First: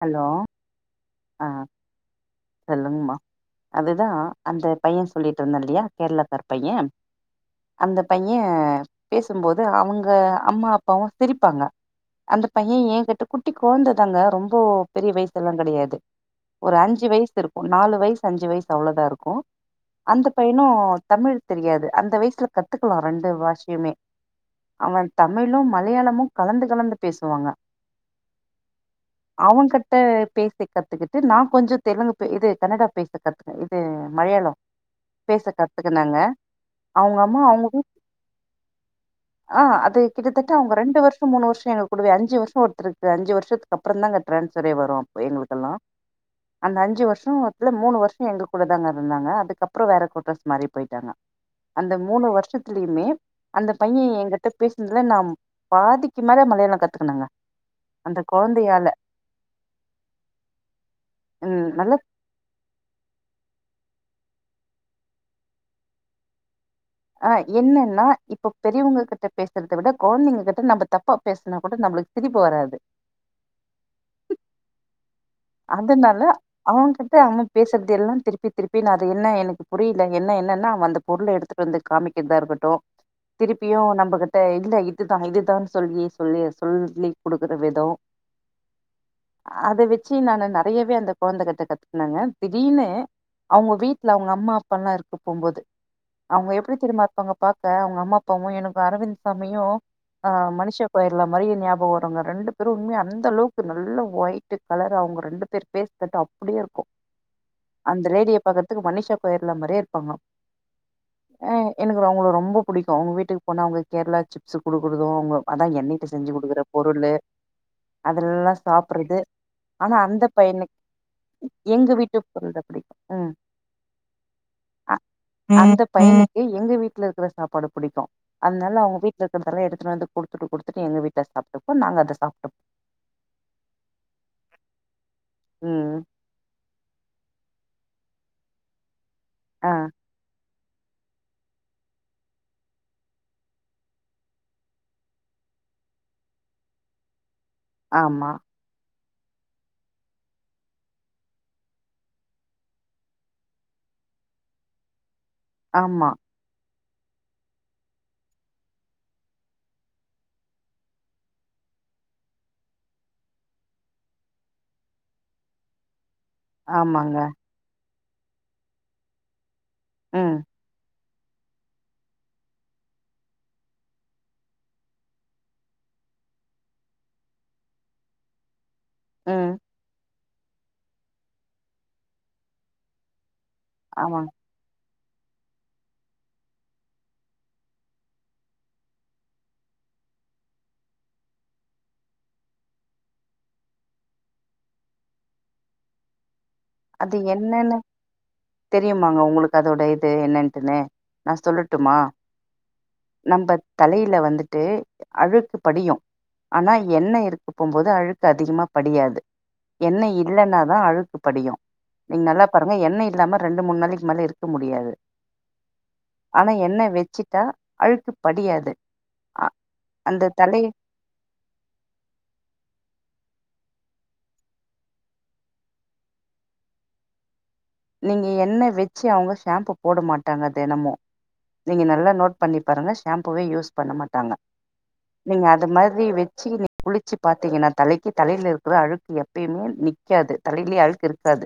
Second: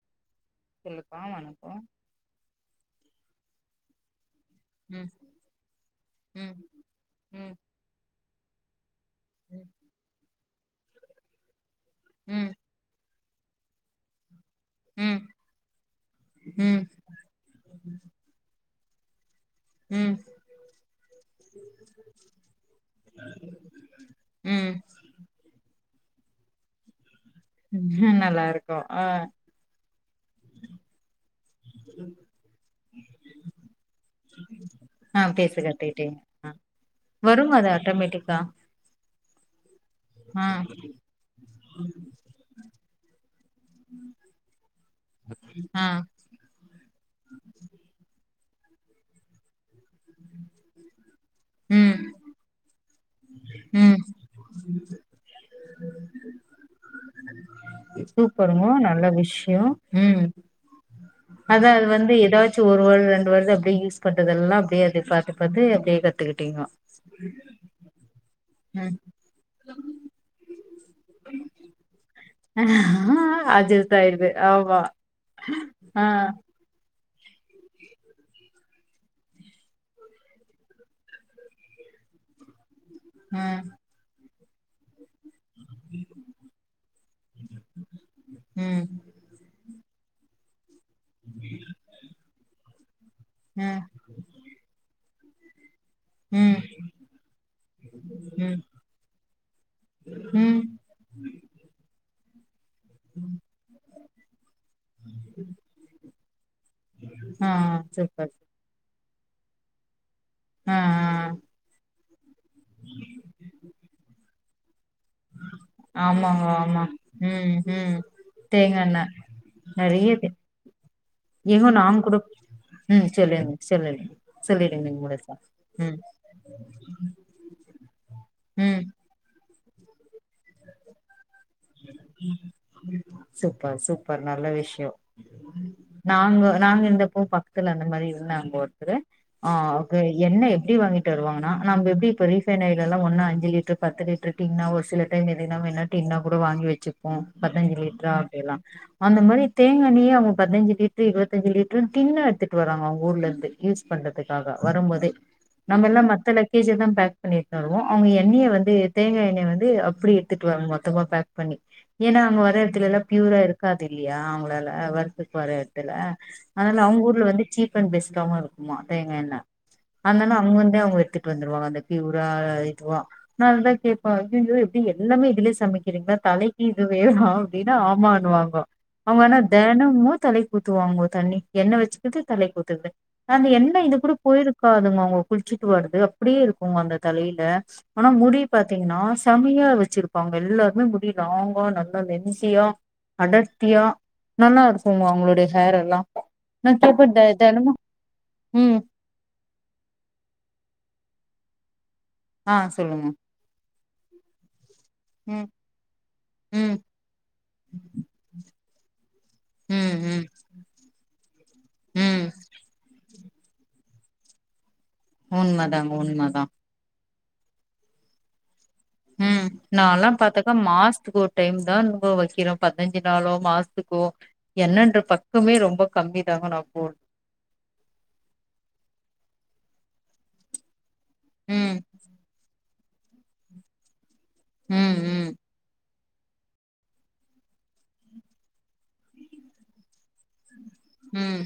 hello செல்லுக் அ சொல்லுங்மா அதுதா அந்த பைய ம் சொல்லிட்ருந்த இல்லியா கேரளத்தார் ம் பையெ ம் அந்த பையெ பேசும்போது ம் அவுங்க அம்மா அப்பாவு சிரிப்பாங்க அந்த ம் பையெ ஏ கிட்ட குட்டி குழந்ததாங்க ரொம்பொ பெரிய ம் வயசெல்லா கெடையாது ஒரு ம் அஞ்சு வயசு இருக்கு நாலு வெய்சு அஞ்சுவெய்சு அவ்ளோதா இருக்கூ அந்தக் பையனு தமிழ் தெரியாது அந்த வய்ஸ்ல கத்துக்கலா ரெண்டு வாஷ்யும்மே ம் அவெ தமிழு மலையாளமு கலந்து கலந்து பேசுவாங்க ம் நல்லா இருக்கோ ஆ அவகட்ட பேசிக்கத் கத்துக்கிட்டு நா கொஞ்சொ தெலுங்குப்பே இது கன்னடா பேச கத்துக்கே இது மலையாளொ அ பேச கத்துகிட்டிங்க அ அவங்க அம்மா வருமா அது ஆட்டோமேட்டிக்கா ஆஅது ஆ கிட்டத்தட்ட அவுங்க ரெண்டு வர்ஷொம் மூணு வர்ஷொ எங்க குடுவே அஞ்சு வர்ஷொ ஒருத்தருக்கு அஞ்சு வருஷத்துக்கப்புற தாங்க ட்ரான்சரே வரு ஒ எங்களுகெல்லா ஆ அந்த அஞ்சு வர்ஷொம்த்துல மூணு வர்ஷ எங்க கூட தாங்க இருந்தாங்க அதுக்கப்ற வேற கோட்ரஸ் மாறி போயிட்டாங்க அந்த ம் மூணு வர்ஷத்துலியுமே அந்த ம் பைய எங்கட் ட பேஸ்னதுல நாம் பாதிக்கு மேல மலையாள கத்துக்குன்னங்க சூப்பருங்க நல்ல விஷ்யொ ம் ம் அதா அது நல்லா வந்து எதாச் ச்சு ஒரு வரு ரெண்டு வருது அப்டே யூஸ் பண்றதெல்லா அப்டே அதது பாத்து பாத்து அப்டே கத்துக்கிட்டீங்கோ அ என்னன்னா இப்ப ம் பெரியவுங்க கிட்ட பேசற்த விட கொழந்தைங்க கிட்ட நம்ப தப்பா பேஸ்னா கொட நம்ளுக் அதுஇத்தா ஆயிடுது ஆம்மா அதுனால அவுங்கிட்ட அவுங்க பேசற்து எல்லா திருப்பி திருப்பி நா அது என்ன எனக்கு புரியில என்ன என்னன்ன அவந்துப் பொருள எடுத்துட்டு வந்து காமிக்கட்தா இருக்கட்டு ம் திருப்பியு நம்பகிட்ட இல்ல இதுதா இதுதான் சொல்லி சொல்லி சொல்லி குடுக்கற விதொ ம் அது வெ ச்சு நானு நறையவே அந்த கொழந்தக் கிட்ட கத்துக்னங்க திடீர்னு அவுங்க ம் வீட் ல அவுங்க அம்மா அப்பால்லா இருக்கப் போம்போது அவுங்க ம் எப்புடி தெரிமா இருப்பாங்க பாக்க அவுங்க அம்மா அப்பாவு ம் எனக்கு அரவிந்த் சாமியு ஆ ம் மனிஷா கோயர்லா மாரியே ஞாபக வருங்க ரெண்டு பேரு உண்மையா அந்த அளவுக்கு நல்ல ஒயிட்டு கலர் அவ்ங்க ரெண்டு பேர் ஃபேஸ் கட்டு அப்டியே இருக்கு ஆ அந்த சூப்பர் லேடிய பக்கற் த்துக்கு மனிஷா கோயர்லா மாரியே இருப்பாங்க ஆ ஆ அ எனக்கு அவ்ங்கள ரொம்ப புடிக்கு அவ்ங்க வீட்டுக்கு போனா அவ்ங்க கேர்ளா சிப் ஸு குடுக்குறது அவ்ங்க அதா என்னைட்ட செஞ்சு ஆமாங்க குடுக்குற ஆமா பொருளு ம் ம் அதுலெல்லா தேங்காண்ண சாப்புட்றது ஆனா அந்த பையனுக் ஏங்கோ நாங்கூட ம் சொல்லிற்ங் சொல்லிற்ங்க சொல்லிடுங்க அ நீங்க முழு அந்த பையனுக்கு எங்க வீட்ல இருக்கிற சாப்பாடு புடிக்கு அதனால ம் அவ்ங்க வீட் எத்தன் தடவ எடுத்துட்டு வந்து குடுத்துட்டு குடுத்துட்டு எங்க வீட்ல சாப்ட்டுப்போ நாங்க அத சாப்ட்டுப் சூப்பர் சூப்பர் நல்ல விஷ்யோ ம் நாங்க நாங்க இந்த போ பாக் குனு அந்த மாரி இருந்தாங்க ஒருத்தரு ஆ ஓகே எண்ணே எப்டி வாங்கிட்டு வருவாங்கனா நம்ப எப்டி ரீபைன் ஆயிலெல்லா ஒன்னு அஞ்சு லிட்ரு பத்து லிட் ரு டின்னா ஒரு சில டைம் எதுனா வேணா டின்னா கூட வாங்கி வெச்சுப்போ பதினஞ்சு லிட்ரா ஆமா அப்டியெல்லா அந்த மாரி தேங்காண்ணெயே அவுங்க பதினஞ்சு லிட்ரு இருவத்தஞ்சு லிட்ருன் டின்னா எடுத்துட்டு வர்றாங்க அவ்ங்க ஊர்லருந்து யூஸ் பண்றதுக்காக வரும்போதே [unintelligible] நம்மெல்லா மத்த லக் கேஜ தா பேக் பண்ணி எட்ணு வருவோ அவ்ங்க எண்ணெய வந்து தேங்கா எண்ணெய வந்து அப்டி எடுத்துட்டு வருவாங் மொத்தமா பேக் பண்ணி ஏனா அவ்ங்க வர்ற எடத்துலலா பியூரா இருக்காது இல்லையா அவ்ங்களால வொர்க்குக்கு வர எடத்துல அதனால அவ்ங்க ஆமாங்க ஊர்ல வந்து சீப் அண்ட் பெஸ்ட்டாவு இருக்குமா தேங்கா எண்ணெ அதனால ம் அங்க வந்தே அவ்ங்க எட்த்து ட்டு வந்துருவாங்க அந்த ப்யூரா இதுவா நா அதுதா கேப்பே ஐயயோ எப்டி எல்லாமே இதுலே சமைக்கிறீங்க தலைக்கு இதுவேதா அப்டினா ஆமானுவாங்க அவ்ங்க ஆனா ம் தெனமு தலைக்கு ஊத்துவாங்கோ தண்ணி எண்ணெ வச்சுக்கிட்டு தலைக்கு ஊத்துறது அந்த எண்ணெ இது கூட ஆமாங்க போயிருக் க்காதுங்க அவ்ங்க குளிச்சுட்டு வரது அப்டியே இருக்குங்க அந்த தலையில ஆனா முடி பாத்தீங்கனா செமையா வெச்சிருப்பாங்க எல்லாருக்குமே முடி லாங்கா நல்லா லென்தியா அடர்த்தியா நல்லா இருக்குங்க அவுங்களுடைய ஹேர் எல்லா நா கேப்பே தெ தெனமு ம் நாங்க உங்களுக்கு அதோட இது என்னட்டுன்னு நா சொல்லட்டுமா ஆ சொல்லுங்க நம்ப தலையில வந்துட்டு ம் அழுக்கு படியு ம் ஆனா எண்ணெ இருக் கும்போது அழுக்கு அதிகமா படியாது ம் எண்ணெ ம் இல்லனா தா அழுக்கு படியு நீங்க ம் நல்லா பாருங்க எண்ணெ இல்லாம ரெண்டு மூணு நாளைக்கு மேலே இருக்க முடியாது உண்மதாங்க உண்மதா ஆனா என்ன வெச்சிட்டா அழுக்கு படியாது அ ம் நால்லா அந்த பாத்துக்க தலை மாசத்துக்கு ஒரு டைம் தா நம்ப வெக்கிறோ பதினஞ்சு நாளோ மாசத்துக்கோ எண்ணென்ற பக்கமே ரொம்ப கம்மி தாங்க நா போல் நீங்க எண்ணெ வெச்சு அவ்ங்க ஷாம்பு போட மாட்டாங்க தெனமு ம் நீங்க நல்லா நோட் பண்ணி பாருங்க ஷாம்புவே யூஸ் பண்ண மாட்டாங்க ம் ம் நீங்க அது மாரி வெச்சி நீங்க குளிச்சி பாத்தீங்கனா தலைக்கி தலையில இருக்குற அழுக்கு எப்பயுமே நிக்காது தலையிலே அழுக் கு இருக்காது ம்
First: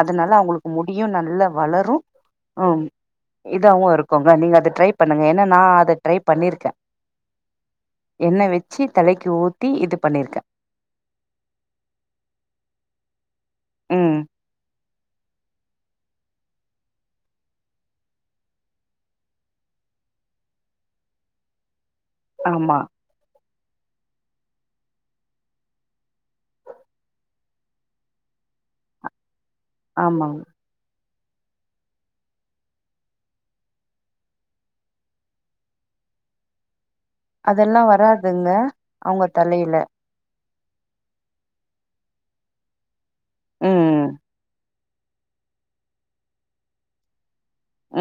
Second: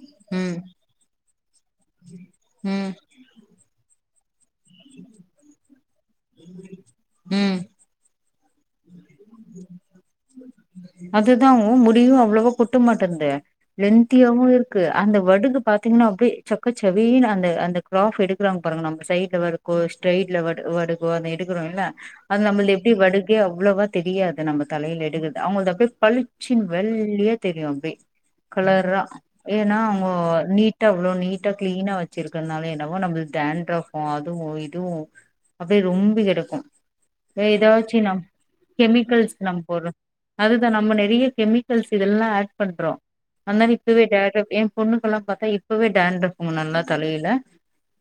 அதனால ம் அவ்ங்களுக்கு முடியு நல்லா வளரு ஆம் ம் இதாவு இருக்குங்க நீங்க அத ட்ரை பண்ணுங்க ஏனா நா அத ட்ரை பண்ணிருக்கே ம் எண்ணெ வெச்சி தலைக்கு ஊத்தி இது பண்ணிருக்கே அதுதா ஒ முடியு அவ்ளவா கொட்ட மாட்டின்தே ம் லென்தியாவு இருக் க்கு அந்த வடுகு பாத்தீங்னா அப்டியே செக்கசெவேல்னு அந்த அந்த கிராப் எடுக்கிறாங்க பாருங்க நம்ம சைட்ல வர ஒ ஸ்ரெயிட்ல வடு வடுகு ஒன்னு எடுக்குறோல்ல அது நம்புல்து ஆமா எப்டி வடுகே அவ்ளவா தெரியாது நம்ம தலையில எடுக்கறது அவுங்கள்து அப் அப்டியே பளிச்சினு வெள்ளியா தெரியு அப்டே கலரா ஏன்னா அவுங்கோ ஆமாங்க நீட் டா அவ்ளோ நீட்டா கிளீனா வெச்சிருக்கறதுனாலயோ என்னவோ நம்மளுக்கு டாண்ரஃப் அதுவு இதுவு அப்டியே ரொம்பி கெடக்கோ அதெல்லா ஏதாச்சு நம்ம வராதுங்க அவங்க கெமிக்கல்ஸ் நம்ம தலையில போட்றோ அதுதா நம்ம நெறைய கெமிக்கல்ஸ் இதெல்லா ஆட் பண்றோ அத்னால இப்பவே ம் டாண்ரஃப் எயே பொண்ணுக்கெல்லா பாத்தா இப்பவே டாண்ரஃப் முன்னெல்லா தலையில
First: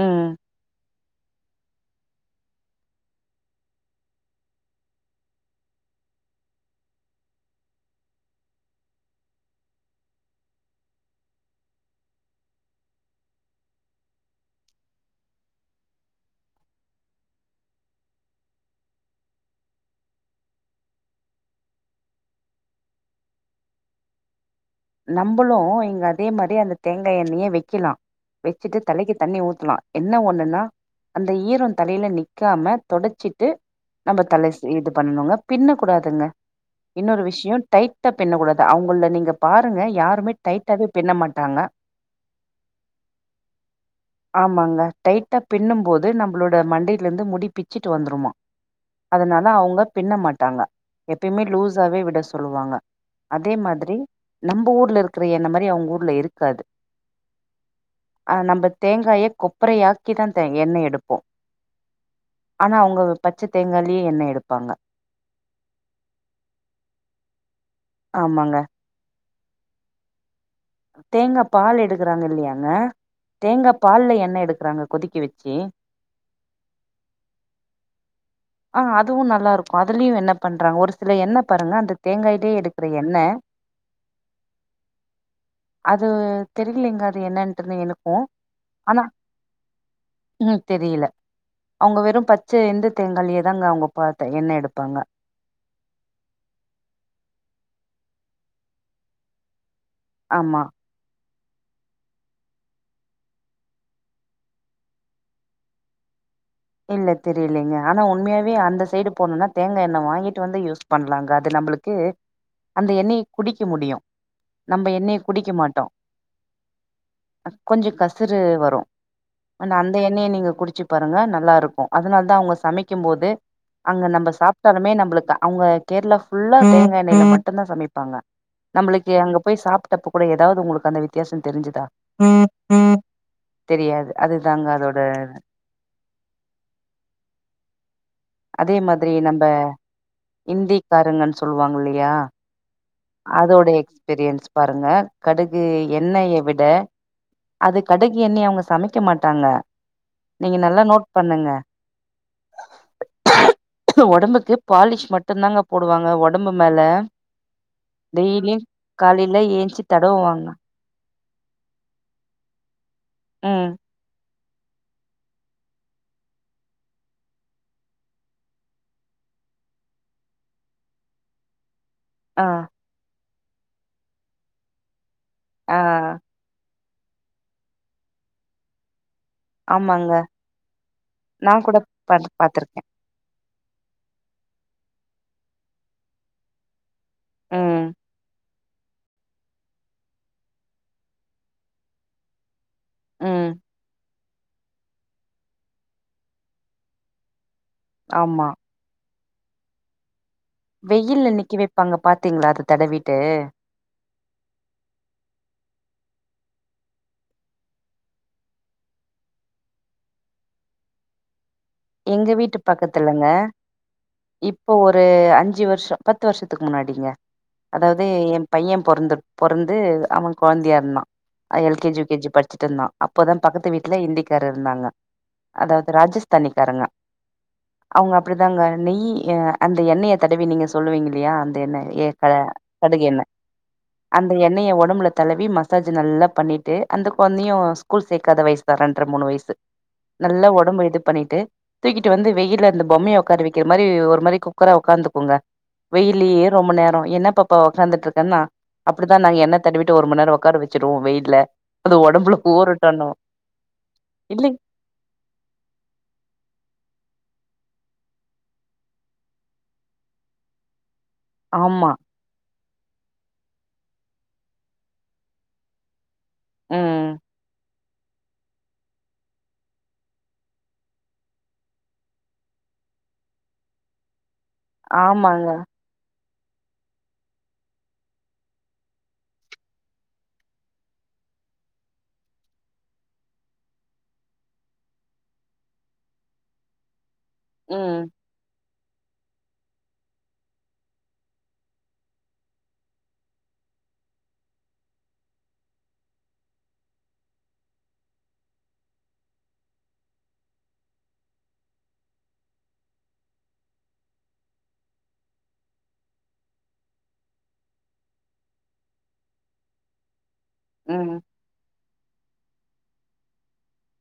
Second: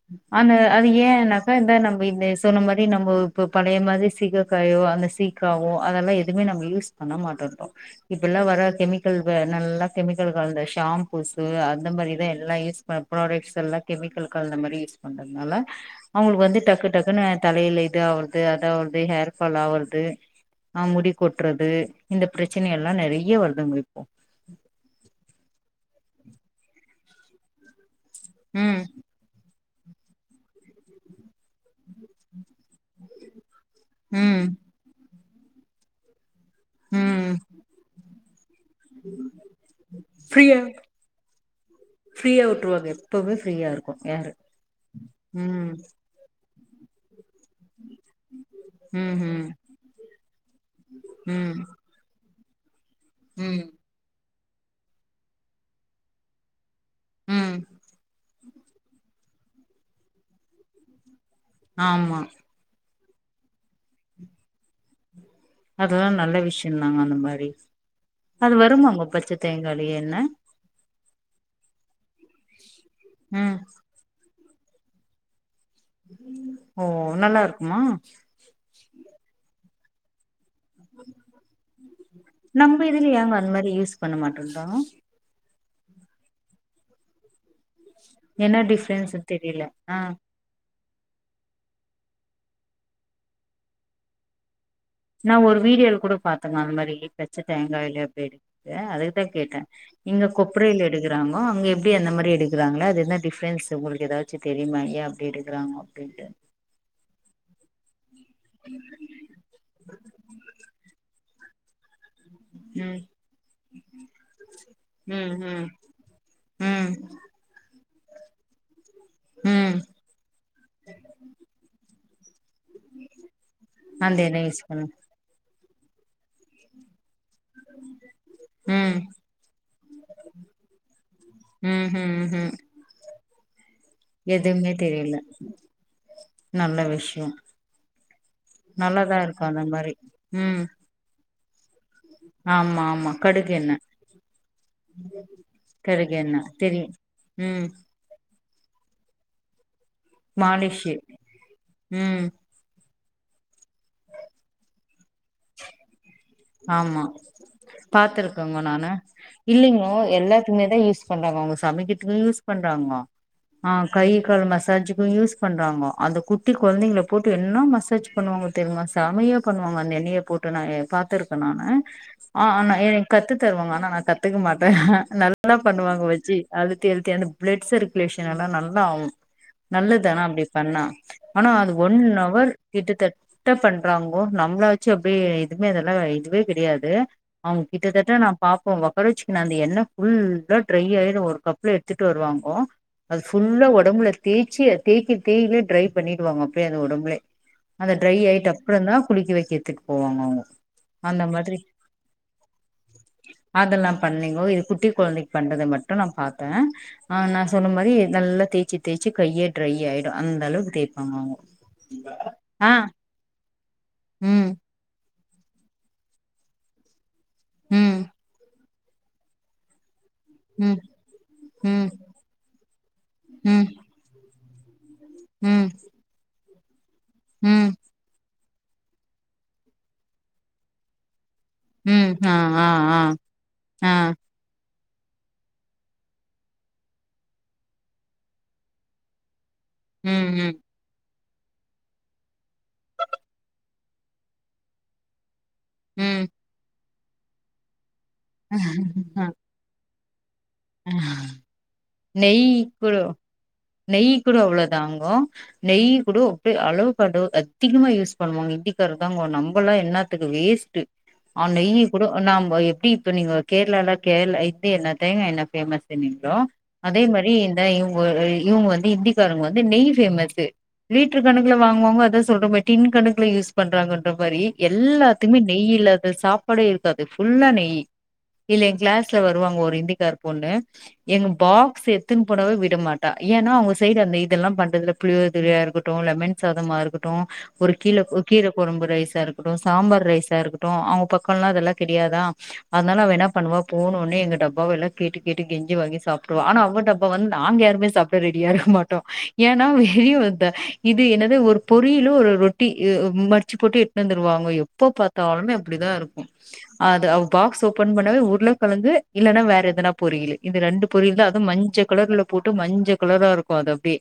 ம் அந்த அது ஏ இன்னாக்கா இந்த நம்ம இந்த சொன்ன மாரி நம்ம இப்போ பழைய மாரி சீயக்கா கயோ அந்த சிக் க்காவோ அதெல்லா எதுவுமே நம்ம யூஸ் பண்ண மாட்டோ இன்டோ இப்பல்லா வர கெமிக்கல் நல்லா கெமிக்கல் கலந்த ஷாம்பூஸ்சு அந்த மாரிதா எல்லா யூஸ் பர் ப்ராடக்ட்ஸ் எல்லா கெமிக்கல் களந்தா மாரி யூஸ் பண்றதுனால அவுங்களுக்கு வந்து டக்கு டக்குன்னு தலையில இது ஆவரது அது ஆவரது ஹேர் ஃபால் ஆவறது ஆ முடி கொட்றது இந்த பிரச்சன எல்லா நெறைய வருதுங்க இப்போ நம்பளு இங்க அதே மாரி அந்த தேங்கா எண்ணைய வெக்கலா வெச்சிட்டு ம் தலைக்கு தண்ணி ஊத்தலா என்ன ஒன்னுன்னா அந்த ஈரோ தலையில நிக்காம தொடச்சிட்டு நம்ம ம் தலைசீ இது பண்ணணுங்க பின்ன கூடாதுங்க இன்னொரு ம் விஷயோ டைட் டைட்டா பின்னக்கூடாது அவுங்கல நீங்க பாருங்க யாருமே ஃப்ரீயா டைட்டாவே பிண்ண மாட்டாங்க ஃப்ரீயா விட்ருவாங்க எப்பவுமே ஃப்ரீயா இருக்கு ஹேரு ஆமாங்க டைட்டா பின்னும் போது நம்மளோட மண்டையிலில இருந்து முடி பிச்சுட்டு வந்துருமா ம் அதனால ம் அவுங்க பின்ன மாட்டாங்க எப்பயுமே ம் லூஸாவே விட சொல்லு சொல்லு வாங்க அதே ம் மாதிரி நம்ம ஊர்ல இருக்குற எண்ணெய் மாரி அவுங்க ஊர்ல இருக்காது ம் அ நம்ம தேங்காய கொப்பரையாக்கி தா எண்ணைய எடுப்போ ஆமா ஆனா அவுங்க பச்ச தேங்காலையே எண்ண எடுப்பாங்க அதுதா நல்ல விஷியோ தாங்க அந்த மாரி அது ஆமாங்க வருமாங்க பச்ச தேங்காயிலையே எண்ண தேங்கா பால் எடுக்கறாங்க இல்லையாங்க ம் தேங்கா பால்ல எண்ணெய எடுக்கறாங்க கொதிக்கி வெச்சி ஓ நல்லா இருக்குமா ஆ அதுவு நல்லா இருக்கு அதுலயு எண்ண பண்றாங்க ஒரு சில எண்ண பாருங்க அந்த தேங்காய்லேயே நம்ம எடுக்குற இதுல எண்ண ஏங்க அந்த மாரி யூஸ் பண்ண மாட்டேன்றோ அது தெரிலைங்க அது என்ன இன்டுன்னு எனக்கோ என்ன டிஃப்ரென்ஸ்ன்னு தெரியல ஆ ம் தெரியல அவுங்க வெறு பச்ச இந்த தேங்காயிலையே தாங்க அவுங்க பார்த்த எண்ணெ எடுப்பாங்க நா ஒரு வீடியோல கூட பாத்தங்க அந்த மாரி பச்ச தேங்காய்ல எப்டி எடுக்கறது அதுக்கு தா கேட்ட இங்க ஆமா கொப்ரையில எடுக் எடுக்குறாங்கோ அங்க எப்டி அந்த மாரி எடுக்கறாங்க அது என்ன ஃடிப்ரென்ஸ் உங்களுக்கு ஏதாச்சி தெரியுங்களாங்க எயே அப்டி எடுக்குறாங்கோ அப்டின்டு இல்ல தெரிலைங்க ஆனா ஒன் உண்மையாவே அந்த சைடு போனோன்னா தேங்கா எண்ணெய வாங்கிட்டு வந்து யூஸ் பண்லாங்க அது நம்மளுக்கு அந்த ம் எண்ணெய குடிக்க முடியு நம்ம எண்ணெய ம் குடிக்க ம் மாட்டோ ம் கொஞ்சோ கசுறு வரு ஆனா ம் அந் அந்த எண்ணெய நீங்க குடிச்சு பாருங்க நல்லா கருக்கும் அதுனால தா அவூங்க சமைக்கும்போது அங்க அந்த நம்ம எண்ணெ யூஸ் பண்ணு சாப்டாலுமே நம்மளுக்கு அவுங்க கேரளா ஃபுல்லா தேங்கா எண்ணெயில மட்டு தா சமைப்பாங்க ம் நம்பளுக்கி அங்க போய் சாப்டப்ப கூட எதாவது உங்களுக்கு அந்த வித்தியாசோ தெரிஞ்சிதா ம் ம் ம் தெரியாது அதுதாங்க எதுவுமே அதோட தெரியல நல்ல விஷ்யோ அதே நல்லாதா இருக்கு அத மரி ம் காருங்கன் சொல்வாங்க இல்லுயா ஆம் ஆமா கடுகு அதோட எண்ணெ எக்ஸ்பீரியன்ஸ் பாருங்க கடுகு கடுகு எண்ணெ எண்ணய விட தெரியு ம் அதுக் கடுகு எண்ய அவுங்க சமைக்க மாட்டாங்க நீங்க நல்லா மாலிஷு நோட் பண்ணுங்க ம் ஒடம்புக்கு பாலிஷ் மட்டுந்தாங்க போடுவாங்க ஒடம்பு மேல டெய்லியு பாத்துருக்கோங்க நானு காலையில ஏஞ்சி இல்லிங்கோ தடவுவாங்க எல்லாத்துக்மேதா யூஸ் பண்றாங்க அவுங்க சமக்கித் யூஸ் பண்றாங்கோ ம் ஆ கை கல் மசாஜுக்கு யூஸ் பண்றாங்கோ அந்த குட்டி கொழ்ந்தைங்ள போட்டு என்னா மசாஜ் பண்ணுவாங்க தெர்மா சமையா பண்ணுவாங்க அந்த எண்ணய போட்டு நா ஏ பாத்துருக்க நானு ஆ ஆ ந ஏ கத்து தருவாங்க அனா நா கத்துக்க மாட்ட நல்லா ஆ பண்ணுவாங்க வஜ்ஜி அது தி எல்த்தியான ப்ளட் செர்க்குலேஷன் எல்லா நல்லா ஆவு நல்லது ஆமாங்க ஆனா அப்டி பண்ணா ஆனா நா அது கூட ஒன் பாத் அவர் பாத்திருக்கே கிட்டத்தட் ட்ட பண்றாங்கோ நம்ப்ள வச்சு அப்டே இதுமே அதல்லா இதுவே பெரியாது அவுங் ம் கிட்டத்தட்ட நா பாப்போம் ஒக்கர வச்சுக்குனு அந்த எண்ண ஃபுல்லா ட்ரை ஆயிரு ஒரு கப்ல எட்துட்டு வருவாங்கோ அது ம் ஃபுல்லா ஒடம்புல தேய்ச்சி அத தேய்க்க தேயிலே ட்ரை பண்ணிடுவாங்க அப்டியே அந்த ஒடம்புலே அந்த ட்ரை ஆமா ஆயிட்டு அப்றந்தா குளிக்க வெக்கிர்துக் போவாங்கவு வெய்யில்ல நிக்கி வெப்பாங்க பாத்தீங்ளா அத தடவிட்டு அதெல்லா பண்ணீங்கோ இது குட்டி கொழ்ந்தைக்கு பண்றத மட்டு நா பாத்த ஆ நா சொன்ன மாரி நல்லா தேச்சு தேச்சு கையே ட்ரை ஆயிடு அந்தளவுக் தேய்ப்பாங்கோ அவ்ங்கோ எங்க வீட்டு பக்கத்துலங்க ம் இப்போ ஒரு அஞ்சு வர்ஷோ பத்து வர்ஷத்துக்கு முன்னாடிங்க ம் அதாவ்து ஏ பைய பொற்ந்து பொறந்து அவ ம் கொழ்ந்தியா இருந்தா அ ம் எல்கேஜி யூகேஜி பட்ச்சுட்ந்தா அப்போதா ம் பக்கத்து வீட்ல இந்திக்கார இருந்தாங்க ம் அதாவ்து ராஜஸ்தானிக்காரங்க ம் அவுங்க அப்டிதாங்க நெய் ய அந்த எண்ணய தடவி நீங்க சொல்லுவீங்க இல்லயா அந் ந் என்ன ஏ ம் க ஆ ஆ ஆ கடுகு எண்ண ஆ அந் எண்ணய ஒடம்புல தலவி மசாஜி நல்லா பண்ணிட்டு அந்த கொழ்ந்தியு ஸ்கூல் சேக்காத வய்ஸ் ரெண்ர மூணு வய்சு ம் நல்லா ம் ஒடம்பு இது பண்ணிட்டு தூக்கிட்டு வந்து வெய்யில்ல இந்த பொம்மய உக்கார வக்கிற மரி ஒரு மாரி குக்கரா உக்காந்துக்குங்க ம் வெய்யில்லயே ரொம்ப நேரோ என்ன பாப்பா ஒக்காந்துட்ருக்கன்னா அப்டுதா நாங் எண்ண தடுவிட்டு ஒரு மண் நேர ஒக்காரவே சிருவோ வெயில்ல அது ஒடம்புல நெய் ஊரட்டணு இல்லிங் தாங்கோ நெய் கூட உட்டு அளவு கடு அதிக்மா யூஸ் பண்ணுவாங்க இந்திக்கார தாங்கோ நம்பலா என்னாத் துக்கு வேஸ்ட்டு ஆ நெய்யி ஆமா கூட நாம்ப எப்டி இப்ப நீங்க கேர்ளால கேர்ள இத்தி எண்ண தேங்கா எண்ண ஃபேமஸ் இன்னின்றோ அதே ம் மரி இந்த இவ்ங் ஒரு இவ்ங் வந் தி இந்திக்காரவ்ங் வந்து நெய் ஃபேமஸு லீ்ட்ரு கணக்குல வாங்குவாங்க அதா சொல்றமே டின் கணக்குல யூஸ் பண்றாங்கன்ற மாரி எல்லாத்துக்மே ஆமாங்க நெய்யில்லாத சாப் படே இருக்காது ஃபுல்லா நெய்யி இல்ல ஏ க்ளேஸ்ல வருவாங்க ஒரு இந்திக்கார் பொண்ணு எங்க பாக்ஸ் எத்துன் போனாவே விட மாட்டா ஏன்னா அவுங்க சைடு அந்த இதெல்லா பண்றதுல புளியோதரயா இருக்குட்டு லெமன் சாதமா இருக்குட்டு ஒரு கீழ ம் ஒ கீரக்கொழம்பு ரைஸா இருக்கட்டு சாம்பார் ரைஸா இருக்கட்டு அவுங்க பக்கோலா அதல்லா கடையாதா அதனால அவ என்ன பண்ணுவா போனோனே எங்க டப்பாவ எல்லா கேட்டு கேட்டு கெஞ்சி வாங்கி சாப்டுவா ஆனா அவ டப்பா வந்து நாங்க யாருமே சாப்ட ரெடியா இருக்க மாட்டோ ஏனா வெளிய ஒர்த்த இது என்னது ஒரு பொரியிலு ஒரு ரொட்டி இ மடிச்சு போட்டு தந்துருவாங்க எப்ப பாத்தாலுமே அப்டிதா இருக்கு அது அவ பாக்ஸ் ஓபன் பண்ணவே உருள கெழங்கு இல்லன்னா வேற எ எதனா பொரியலு இந்த ரெண்டு ம் பொரியல்தா அது மஞ்ச கலர்ல போட்டு மஞ்ச கலரா இருக்கு அது அப்டே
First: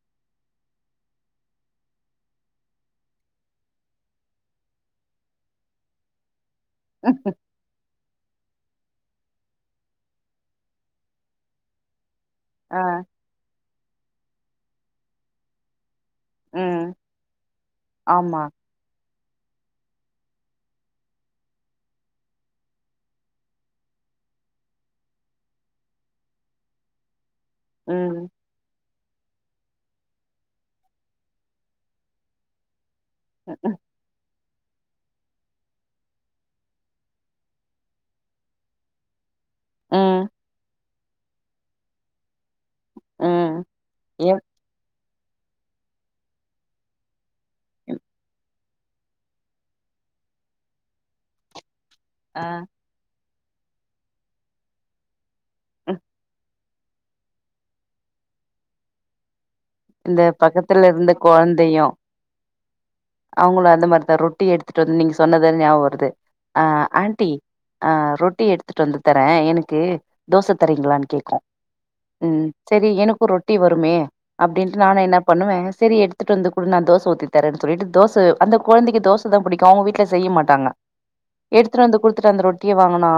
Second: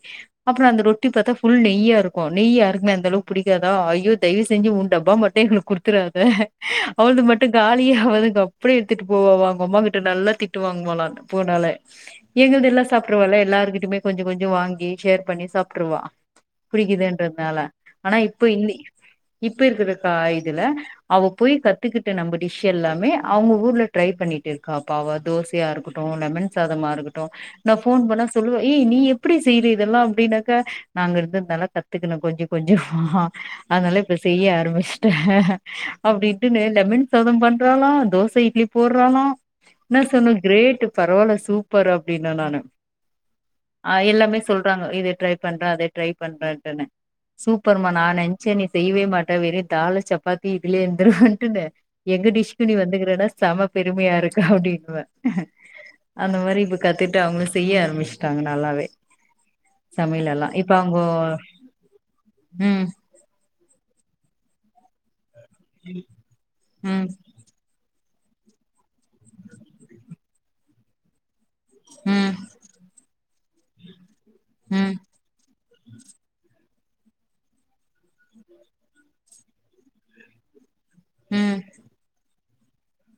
அப்புறோ அந்த ரொட்டி பாத்தா ஃபுல் நெய்யா இருக்கு நெய் யாருக்குமே அந்தளவுக்கு புடிக்காதா ஐயோ தயவு செஞ்சு உடப்பா மட்டு எங்களுக் குடுத்துறுவா அத அவள்து மட்டு காலியே ஆவதுங்க அப்டியே எடுத்துட்டு போவா அவ அவங்க அம்மா கிட்ட நல்லா திட் திட்டு வாங்குவாலா போனாலே எங்கள்து ஆ எல்லா சாப்டுருவாலே எல்லாருகிட்டியுமே கொஞ்ச கொஞ்ச வாங்கி ஷேர் பண்ணி சாப்ட்டுருவா ம் புடிக்குதுன்றதுனால ஆனா ஆமா இப்ப இன்னி இப்ப இருக்குற கா இதுல அவ போய் கத்துக்கிட்டு நம்ப டிஷ் எல்லாமே அவ்ங்க ஊர்ல ட்ரை பண்ணிட்டு இருக் காப்பா அவ தோ சையா இருக்கட்டு லெமன் சாதமா இருக்கட்டு நா ஃபோன் பண்ணா ம் சொல்லுவே ஏ நீ எ எப்டி செய்து இதெல்லா அப்டின்னாக்கா நாங்க இருந்துந்தால கத்துக்குணொ கொஞ்ச கொஞ்ச ஆனா அதனால இப்ப செய்ய ஆரம்பிச்சுட்டே அப்டின்ட்டுனு லெமன் சாதம் பண்றாலா தோச இட்லி போர்றாலா நா ம் சொன்ன கிரேட்டு பரவால்ல சூப்பர் அப்டின்ன நானு ம் ஆ எல்லாமே எ சொல்றாங்க இத ட்ரை பண்றன் அதேய் ட்ரை பண்றேன்ட்டுனு சூப்பர்மா நா நென்ச்சன் நீ செய்யவே மாட்ட வெறும் தாலு சப்பாத்தி இதுலயே இருந்துருரவன்ட்டுனு எங்க டிஷ்க்கு ஆ நீ வந்துக்கிறேன்னா செம பெருமையா இருக்கு அப்டின்னுவன் அந்த மாரி கத்துட்டு அவங்களு செய்ய ஆரம்பிச்சுட்டாங்க நல்லாவே இந்த சமையல் எல்லா இப்ப பக்கத்துல அங்கோ இருந்த ம் அவ்ங்களு அந்த மாரிதா ரொட்டி எடுத்துட்டு வந்து நீங்க சொன்னது ஞாபகொ வருது ஆ ம் ஆண்ட்டி ஆ ரொட்டி எடுத்துட்டு வந்து தரே எனக்கு தோச தரீங்களான் கேக்கு ம் செரி எனக்கு ரொட்டி வருமே அப்டின்ட்டு ம் நானும் என்ன பண்ணுவேன் செரி எடுத்துட்டு வந்து குடு நா தோ ஊத்தித் தரேன்னு சொல்லிட்டு தோச அந்த கொழந்தைக்கு தோச தா புடிக்கு அவ்ங்க வீட்ல செய்ய மாட்டாங்க ம் எடுத்துட்டு வந்து குடுத்துட்டு அந்த ரொட்டிய வாங்குனா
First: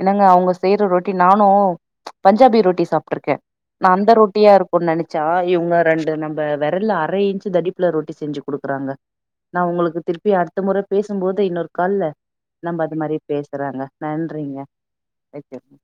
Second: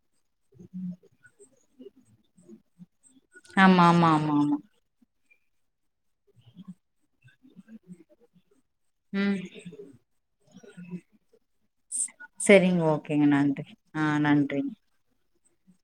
என்னங்க அவங்க செய்ற ரொட்டி நானும் பஞ்சாபி ரொட்டி சாப்பிட்டுருக்கேன் ஆமா நான் ஆமா அந்த ஆமா ரொட்டியா ஆமா இருக் குன்னு நெனைச்சா இவுங்க ரெண்டு நம்ப விரல்ல அர இன்ச்சு தடுப்புல ரொட்டி செஞ்சு குடுக்குறாங்க ம் நான் உங்களுக்கு திருப்பி அடுத்த முற பேசும் போது இன்னொரு கால்ல நம்ப சரிங்க அது மாரி ஓகேங்க நன்றி பேசுறாங்க ஆ நன்றிங்க வைக்கிறேன்